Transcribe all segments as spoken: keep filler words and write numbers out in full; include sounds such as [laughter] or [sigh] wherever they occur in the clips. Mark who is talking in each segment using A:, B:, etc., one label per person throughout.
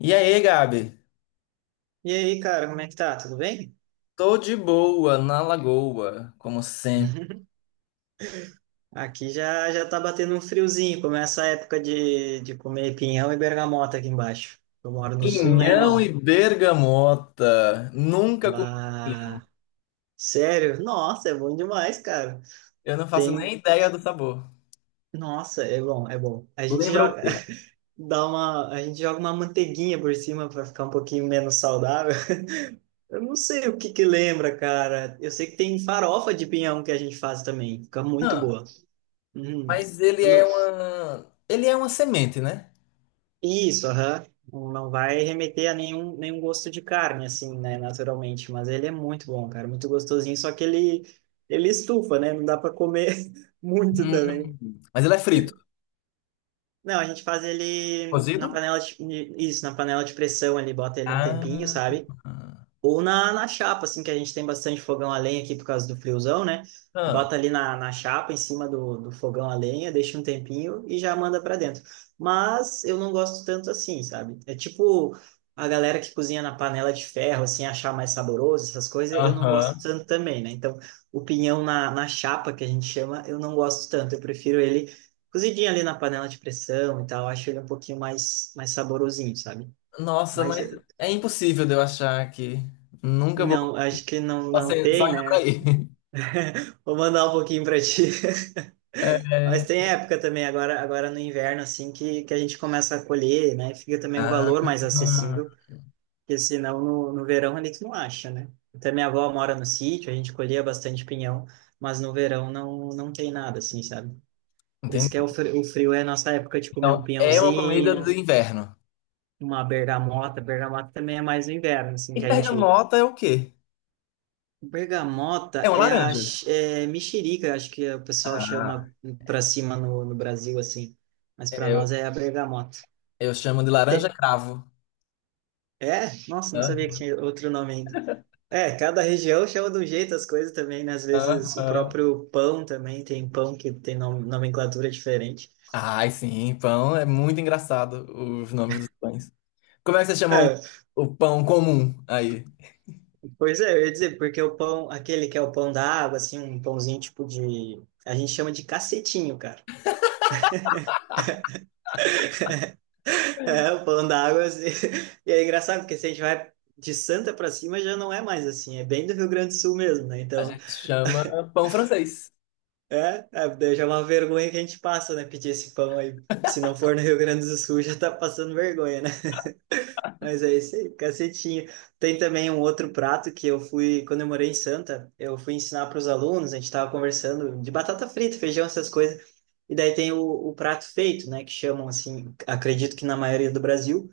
A: E aí, Gabi?
B: E aí, cara, como é que tá? Tudo bem?
A: Tô de boa na lagoa, como sempre.
B: [laughs] Aqui já já tá batendo um friozinho, começa a época de, de comer pinhão e bergamota aqui embaixo. Eu moro no sul, né,
A: Pinhão e
B: irmão?
A: bergamota. Nunca comi.
B: Bah, sério? Nossa, é bom demais, cara.
A: Eu não faço nem
B: Tem,
A: ideia do sabor.
B: nossa, é bom, é bom. A gente
A: Lembra o
B: joga
A: quê?
B: [laughs] dá uma, a gente joga uma manteiguinha por cima para ficar um pouquinho menos saudável. [laughs] Eu não sei o que que lembra, cara. Eu sei que tem farofa de pinhão que a gente faz também, fica muito
A: Ah,
B: boa. Uhum.
A: mas ele é uma. Ele é uma semente, né?
B: Isso, aham. Não vai remeter a nenhum, nenhum gosto de carne, assim, né, naturalmente. Mas ele é muito bom, cara, muito gostosinho. Só que ele, ele estufa, né? Não dá para comer [laughs] muito também.
A: Hum. Mas ele é frito.
B: Não, a gente faz ele na
A: Cozido?
B: panela de, isso, na panela de pressão ali, bota ele um tempinho,
A: Ah.
B: sabe? Ou na, na chapa, assim, que a gente tem bastante fogão a lenha aqui por causa do friozão, né?
A: Ah.
B: Bota ali na, na chapa, em cima do, do fogão a lenha, deixa um tempinho e já manda para dentro. Mas eu não gosto tanto assim, sabe? É tipo a galera que cozinha na panela de ferro, assim, achar mais saboroso, essas coisas, eu não gosto
A: Aham.
B: tanto também, né? Então, o pinhão na, na chapa, que a gente chama, eu não gosto tanto. Eu prefiro ele cozidinho ali na panela de pressão e tal. Acho ele um pouquinho mais, mais saborosinho, sabe?
A: Nossa,
B: Mas
A: mas
B: eh,
A: é impossível de eu achar aqui. Nunca vou.
B: não, acho que não,
A: Só
B: não
A: se- Só
B: tem,
A: indo pra
B: né?
A: aí.
B: Vou mandar um pouquinho para ti. [laughs]
A: [laughs]
B: Mas
A: É.
B: tem época também, agora, agora no inverno, assim, que, que a gente começa a colher, né? Fica também um
A: Ah.
B: valor mais acessível, porque senão no, no verão a gente não acha, né? Até minha avó mora no sítio, a gente colhia bastante pinhão, mas no verão não, não tem nada, assim, sabe? Por isso que é
A: Entendi.
B: o frio, o frio é a nossa época de comer um
A: Então, é uma comida do
B: pinhãozinho,
A: inverno.
B: uma bergamota. Bergamota também é mais no inverno, assim,
A: E
B: que a gente.
A: bergamota é o quê?
B: Bergamota
A: É uma
B: é a
A: laranja.
B: x- é mexerica, acho que o pessoal
A: Ah,
B: chama pra cima no, no Brasil, assim. Mas pra nós
A: eu,
B: é a bergamota.
A: eu chamo de laranja
B: Te-
A: cravo.
B: É? Nossa, não sabia que
A: Hã?
B: tinha outro nome ainda. É, cada região chama de um jeito as coisas também, né? Às
A: Hã?
B: vezes o
A: Hã?
B: próprio pão também tem pão que tem nom- nomenclatura diferente.
A: Ai, sim, pão. É muito engraçado os nomes dos pães. Como é que vocês chamam
B: É,
A: o pão comum aí?
B: pois é, eu ia dizer, porque o pão, aquele que é o pão da água, assim, um pãozinho tipo de. A gente chama de cacetinho, cara. É, falando da água, assim, [laughs] e é engraçado, porque se a gente vai de Santa para cima, já não é mais assim, é bem do Rio Grande do Sul mesmo, né?
A: A
B: Então,
A: gente chama pão francês.
B: é, é, daí já é uma vergonha que a gente passa, né? Pedir esse pão aí. Se não for no Rio Grande do Sul, [laughs] já tá passando vergonha, né? Mas é isso aí, cacetinho. Tem também um outro prato que eu fui, quando eu morei em Santa, eu fui ensinar para os alunos, a gente tava conversando de batata frita, feijão, essas coisas. E daí tem o, o prato feito, né? Que chamam assim, acredito que na maioria do Brasil.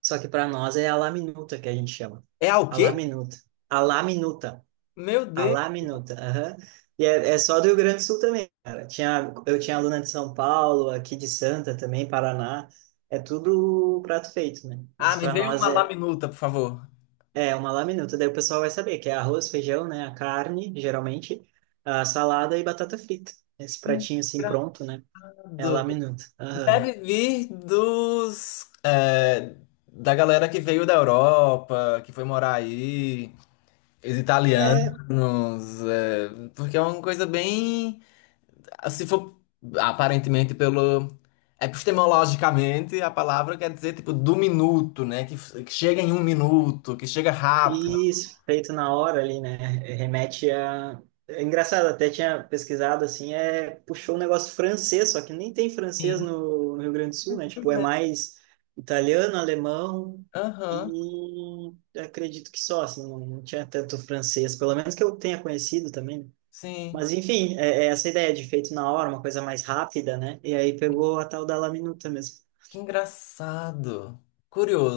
B: Só que para nós é a la minuta que a gente chama.
A: É ao
B: A la
A: quê?
B: minuta. A la minuta.
A: Meu
B: A
A: Deus.
B: la minuta. Aham. E é, é só do Rio Grande do Sul também, cara. Tinha, eu tinha aluna de São Paulo, aqui de Santa também, Paraná. É tudo prato feito, né?
A: Ah,
B: Mas
A: me
B: para
A: veio
B: nós
A: uma
B: é,
A: laminuta, por favor.
B: é uma la minuta. Daí o pessoal vai saber que é arroz, feijão, né? A carne, geralmente, a salada e batata frita. Esse
A: Que
B: pratinho assim pronto, né? É a la
A: engraçado.
B: minuta. Aham.
A: Deve vir dos, é, da galera que veio da Europa, que foi morar aí, os
B: É,
A: italianos, é, porque é uma coisa bem, se for aparentemente pelo epistemologicamente, a palavra quer dizer tipo do minuto, né? Que, que chega em um minuto, que chega rápido.
B: isso, feito na hora ali, né? Remete a. É engraçado, até tinha pesquisado assim, é... puxou um negócio francês, só que nem tem francês no, no Rio Grande do Sul, né? Tipo, é mais italiano, alemão
A: Aham,
B: e acredito que só, assim, não, não tinha tanto francês, pelo menos que eu tenha conhecido também, né?
A: sim.
B: Mas enfim, é, é essa ideia de feito na hora, uma coisa mais rápida, né? E aí pegou a tal da laminuta mesmo.
A: Que engraçado.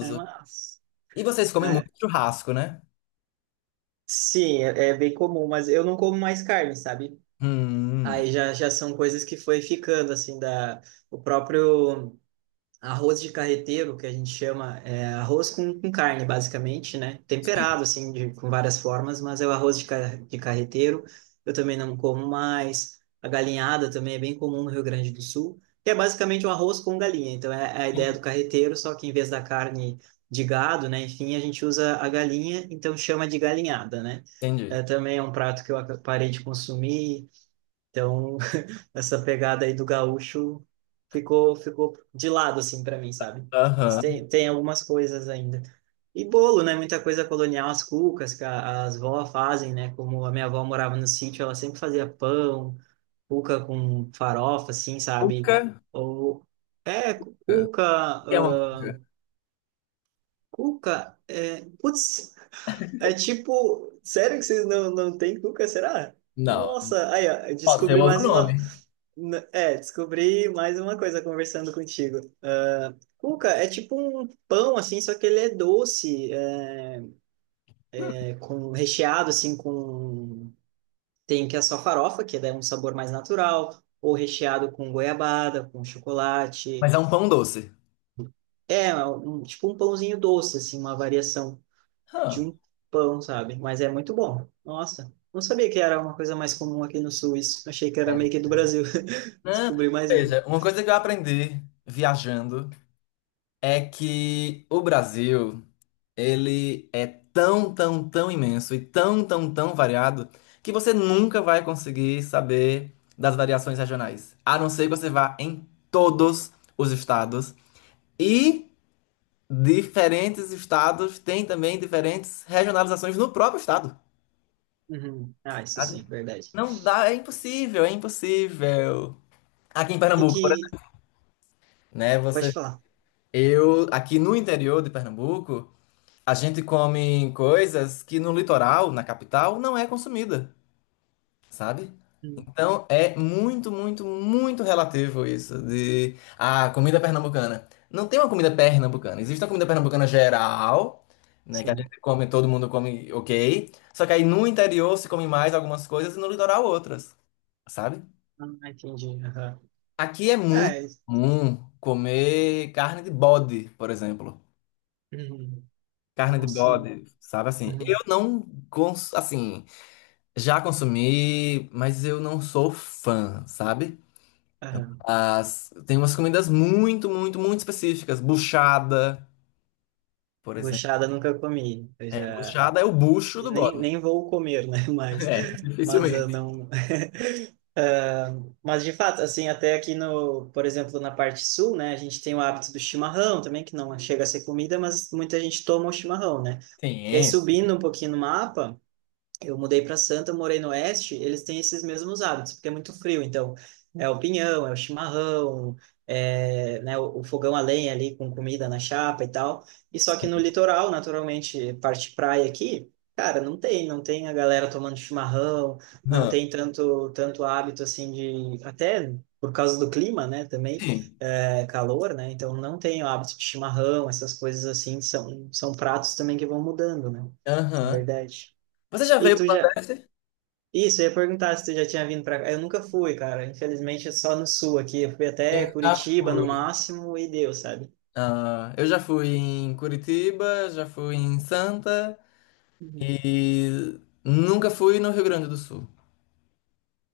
B: É, mas...
A: E vocês comem
B: é,
A: muito churrasco, né?
B: sim, é é bem comum, mas eu não como mais carne, sabe?
A: Hum,
B: Aí já, já são coisas que foi ficando, assim, da, o próprio arroz de carreteiro, que a gente chama, é arroz com, com carne, basicamente, né? Temperado, assim, de, com várias formas, mas é o arroz de, ca- de carreteiro, eu também não como mais. A galinhada também é bem comum no Rio Grande do Sul, que é basicamente um arroz com galinha. Então, é, é a ideia do carreteiro, só que em vez da carne de gado, né? Enfim, a gente usa a galinha, então chama de galinhada, né?
A: entendi.
B: É, também é um prato que eu ac- parei de consumir. Então, essa pegada aí do gaúcho ficou ficou de lado assim para mim, sabe? Mas
A: Aham.
B: tem tem algumas coisas ainda. E bolo, né? Muita coisa colonial, as cucas que a- as vó fazem, né? Como a minha avó morava no sítio, ela sempre fazia pão, cuca com farofa, assim, sabe?
A: Cuca
B: Ou é cuca,
A: é um...
B: ah, cuca, é, putz, é tipo, sério que vocês não não tem cuca, será?
A: Não,
B: Nossa, aí ó, eu
A: pode ser um
B: descobri
A: outro
B: mais uma.
A: nome,
B: N- É, descobri mais uma coisa conversando contigo. Ah, cuca é tipo um pão, assim, só que ele é doce, é, com recheado, assim, com... Tem que é só farofa, que dá um sabor mais natural, ou recheado com goiabada, com chocolate.
A: mas é um pão doce.
B: É, é um- tipo um pãozinho doce, assim, uma variação de
A: Hã,
B: um pão, sabe? Mas é muito bom. Nossa, não sabia que era uma coisa mais comum aqui no Sul, isso. Achei que era
A: é,
B: meio que do Brasil. [laughs]
A: né?
B: Descobri mais uma.
A: Veja, uma coisa que eu aprendi viajando é que o Brasil, ele é tão, tão, tão imenso e tão, tão, tão variado que você nunca vai conseguir saber das variações regionais, a não ser que você vá em todos os estados e diferentes estados têm também diferentes regionalizações no próprio estado.
B: Uhum. Ah, isso sim, verdade.
A: Não dá, é impossível, é impossível. Aqui em
B: E
A: Pernambuco, por
B: que.
A: exemplo, né?
B: Pode
A: Você,
B: falar.
A: eu, aqui no interior de Pernambuco, a gente come coisas que no litoral, na capital, não é consumida, sabe?
B: Hum,
A: Então é muito, muito, muito relativo isso de a comida pernambucana. Não tem uma comida pernambucana. Existe uma comida pernambucana geral, né? Que a
B: sim.
A: gente come, todo mundo come, ok. Só que aí no interior se come mais algumas coisas e no litoral outras, sabe?
B: Ah, entendi. Aham.
A: Aqui é muito
B: É.
A: comum comer carne de bode, por exemplo.
B: Uhum.
A: Carne de
B: Nossa.
A: bode, sabe assim? Eu
B: Uhum.
A: não, cons assim, já consumi, mas eu não sou fã, sabe?
B: Aham.
A: As, tem umas comidas muito, muito, muito específicas. Buchada, por exemplo.
B: Buchada eu nunca comi. Eu
A: É,
B: já...
A: buchada é o bucho
B: E
A: do
B: nem,
A: bode.
B: nem
A: [laughs]
B: vou comer, né? [laughs] Mas,
A: É,
B: mas eu
A: dificilmente.
B: não... [laughs] Ah, mas de fato, assim, até aqui no, por exemplo, na parte sul, né, a gente tem o hábito do chimarrão também, que não chega a ser comida, mas muita gente toma o chimarrão, né? E aí
A: Tem,
B: subindo um pouquinho no mapa, eu mudei para Santa, morei no Oeste, eles têm esses mesmos hábitos, porque é muito frio, então é o pinhão, é o chimarrão, é, né, o, o fogão a lenha ali com comida na chapa e tal. E só que no
A: sim.
B: litoral, naturalmente, parte praia aqui, cara, não tem, não tem a galera tomando chimarrão, não
A: Aham.
B: tem tanto tanto hábito assim de até por causa do clima, né, também
A: Sim.
B: é, calor, né? Então não tem o hábito de chimarrão, essas coisas assim são são pratos também que vão mudando, né? Na
A: Aham.
B: verdade.
A: Você já
B: E
A: veio
B: tu
A: pro
B: já,
A: Nordeste?
B: isso, eu ia perguntar se tu já tinha vindo pra cá. Eu nunca fui, cara. Infelizmente, é só no sul aqui. Eu fui
A: Eu
B: até
A: já
B: Curitiba no
A: fui.
B: máximo e deu, sabe?
A: Ah, eu já fui em Curitiba, já fui em Santa
B: Uhum.
A: e nunca fui no Rio Grande do Sul.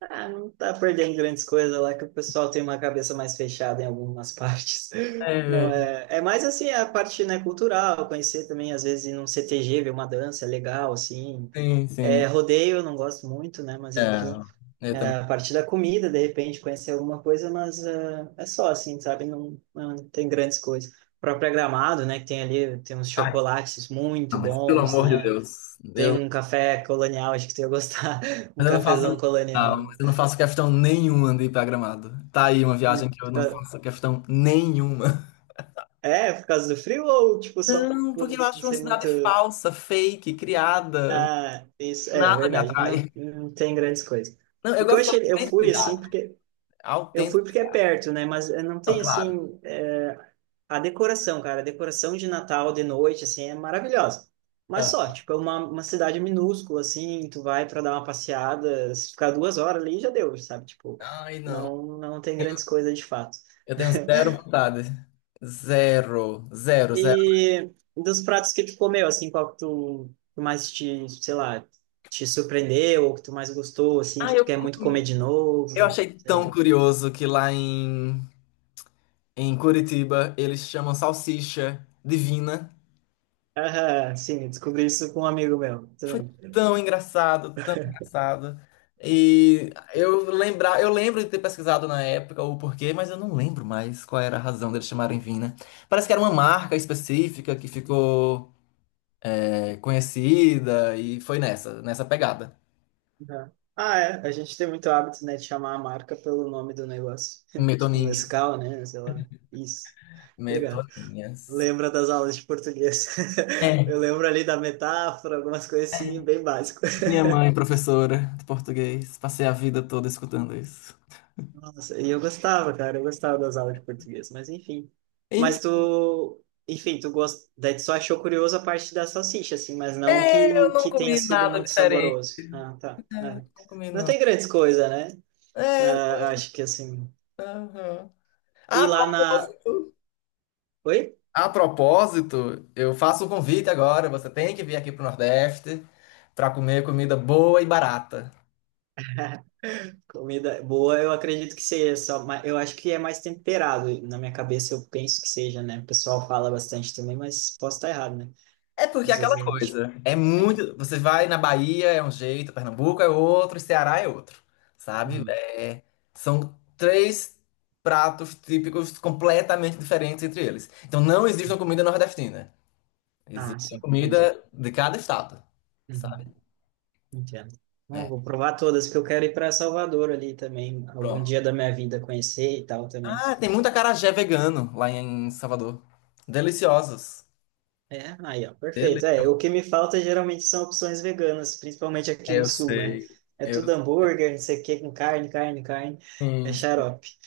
B: Ah, não tá perdendo grandes coisas lá que o pessoal tem uma cabeça mais fechada em algumas [laughs] partes. Não,
A: É,
B: é, é mais assim a parte, né, cultural, conhecer também, às vezes, ir num C T G, ver uma dança, é legal, assim.
A: sim, sim.
B: É, rodeio eu não gosto muito, né, mas
A: É,
B: enfim.
A: eu
B: É,
A: também.
B: a partir da comida, de repente, conhecer alguma coisa, mas é, é só assim, sabe? Não, não tem grandes coisas. O próprio Gramado, né? Que tem ali, tem uns
A: Ai,
B: chocolates muito
A: não, mas pelo
B: bons,
A: amor de
B: né?
A: Deus.
B: Tem
A: Eu,
B: um café colonial, acho que tu ia gostar. [laughs] Um
A: mas eu não faço,
B: cafezão
A: não, mas
B: colonial.
A: eu não faço questão nenhuma de ir pra Gramado. Tá aí uma viagem que
B: Muito-
A: eu não faço questão nenhuma.
B: é, é por causa do frio ou, tipo, só
A: Não,
B: por,
A: porque eu
B: assim,
A: acho uma
B: ser
A: cidade
B: muito...
A: falsa, fake, criada.
B: Ah, isso, é
A: Nada me
B: verdade. Não,
A: atrai.
B: não tem grandes coisas.
A: Não, eu
B: O que eu
A: gosto da
B: achei... Eu fui, assim,
A: autenticidade.
B: porque... Eu fui
A: Autêntica,
B: porque é perto, né? Mas eh, não
A: não,
B: tem,
A: claro.
B: assim eh, a decoração, cara, a decoração de Natal de noite, assim, é maravilhosa. Mas
A: Ah,
B: só, tipo, é uma, uma cidade minúscula, assim, tu vai para dar uma passeada, se ficar duas horas ali, já deu, sabe? Tipo,
A: ai, não.
B: não, não tem grandes coisas de fato.
A: Eu tenho zero vontade. Zero, zero, zero.
B: E dos pratos que tu comeu, assim, qual que tu tu mais te, sei lá, te surpreendeu, ou que tu mais gostou, assim,
A: Ah,
B: que tu
A: eu
B: quer muito comer
A: comi.
B: de
A: Eu
B: novo,
A: achei
B: sei
A: tão
B: lá.
A: curioso que lá em, em Curitiba eles chamam salsicha divina.
B: Aham, sim, eu descobri isso com um amigo meu,
A: Foi
B: também.
A: tão engraçado, tão engraçado. E eu lembrar, eu lembro de ter pesquisado na época o porquê, mas eu não lembro mais qual era a razão deles chamarem Vina. Parece que era uma marca específica que ficou é, conhecida e foi nessa, nessa pegada.
B: Uhum. Ah, é. A gente tem muito hábito, né, de chamar a marca pelo nome do negócio. [laughs] Tipo
A: Metoninha,
B: Nescau, né? Sei lá. Isso. Obrigado.
A: metoninhas.
B: Lembra das aulas de português. [laughs] Eu
A: É.
B: lembro ali da metáfora, algumas coisas assim, bem básicas.
A: Minha mãe, professora de português, passei a vida toda escutando isso.
B: [laughs] Nossa, e eu gostava, cara. Eu gostava das aulas de português, mas enfim. Mas
A: Enfim,
B: tu... Enfim, tu gost... Daí tu só achou curioso a parte da salsicha, assim, mas não que,
A: eu não
B: que tenha
A: comi
B: sido
A: nada
B: muito
A: diferente.
B: saboroso. Ah, tá. É.
A: Não comi,
B: Não
A: não.
B: tem grandes coisas, né?
A: É,
B: Ah, acho que assim...
A: aham.
B: E
A: A
B: lá na,
A: propósito,
B: oi?
A: a propósito, eu faço um convite agora. Você tem que vir aqui pro Nordeste para comer comida boa e barata.
B: Comida boa, eu acredito que seja só, ma- eu acho que é mais temperado. Na minha cabeça eu penso que seja, né? O pessoal fala bastante também, mas posso estar errado, né?
A: É porque é
B: Às vezes
A: aquela
B: a gente.
A: coisa. É
B: a gente-
A: muito. Você vai na Bahia, é um jeito, Pernambuco é outro, Ceará é outro. Sabe?
B: uhum.
A: É, são três pratos típicos completamente diferentes entre eles. Então não existe uma comida nordestina.
B: Ah,
A: Existe
B: sim,
A: uma
B: entendi.
A: comida de cada estado.
B: Uhum.
A: Sabe?
B: Entendo. Bom,
A: É.
B: vou provar todas, porque eu quero ir para Salvador ali também, algum
A: Pronto.
B: dia da minha vida conhecer e tal também.
A: Ah, tem muita acarajé vegano lá em Salvador. Deliciosos.
B: É, aí, ó, perfeito. É,
A: Deliciosos.
B: o que me falta geralmente são opções veganas, principalmente aqui no
A: Eu
B: sul, né?
A: sei.
B: É
A: Eu
B: tudo hambúrguer, não sei o que, com carne, carne, carne. É
A: sim.
B: xarope.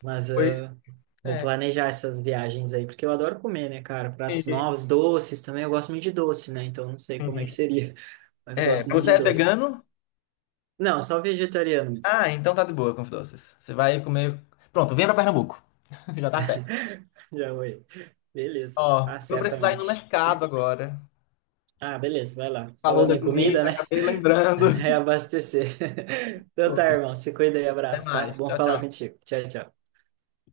B: Mas
A: Pois
B: ah, vou
A: é.
B: planejar essas viagens aí, porque eu adoro comer, né, cara?
A: Sim,
B: Pratos
A: sim.
B: novos, doces também. Eu gosto muito de doce, né? Então não sei como é que seria, [laughs] mas eu
A: É,
B: gosto muito
A: você
B: de
A: é
B: doce.
A: vegano?
B: Não, só vegetariano mesmo.
A: Ah, então tá de boa com os doces. Você vai comer. Pronto, vem pra Pernambuco. [laughs] Já tá certo.
B: [laughs] Já foi.
A: Ó,
B: Beleza. Ah,
A: eu vou precisar ir no
B: certamente.
A: mercado agora.
B: Ah, beleza, vai lá.
A: Falou
B: Falando
A: da
B: em comida,
A: comida,
B: né?
A: acabei lembrando.
B: [laughs] Reabastecer. [laughs] Então tá,
A: [laughs]
B: irmão. Se cuida e
A: Até
B: abraço, tá?
A: mais.
B: Bom
A: Tchau,
B: falar
A: tchau.
B: contigo. Tchau, tchau.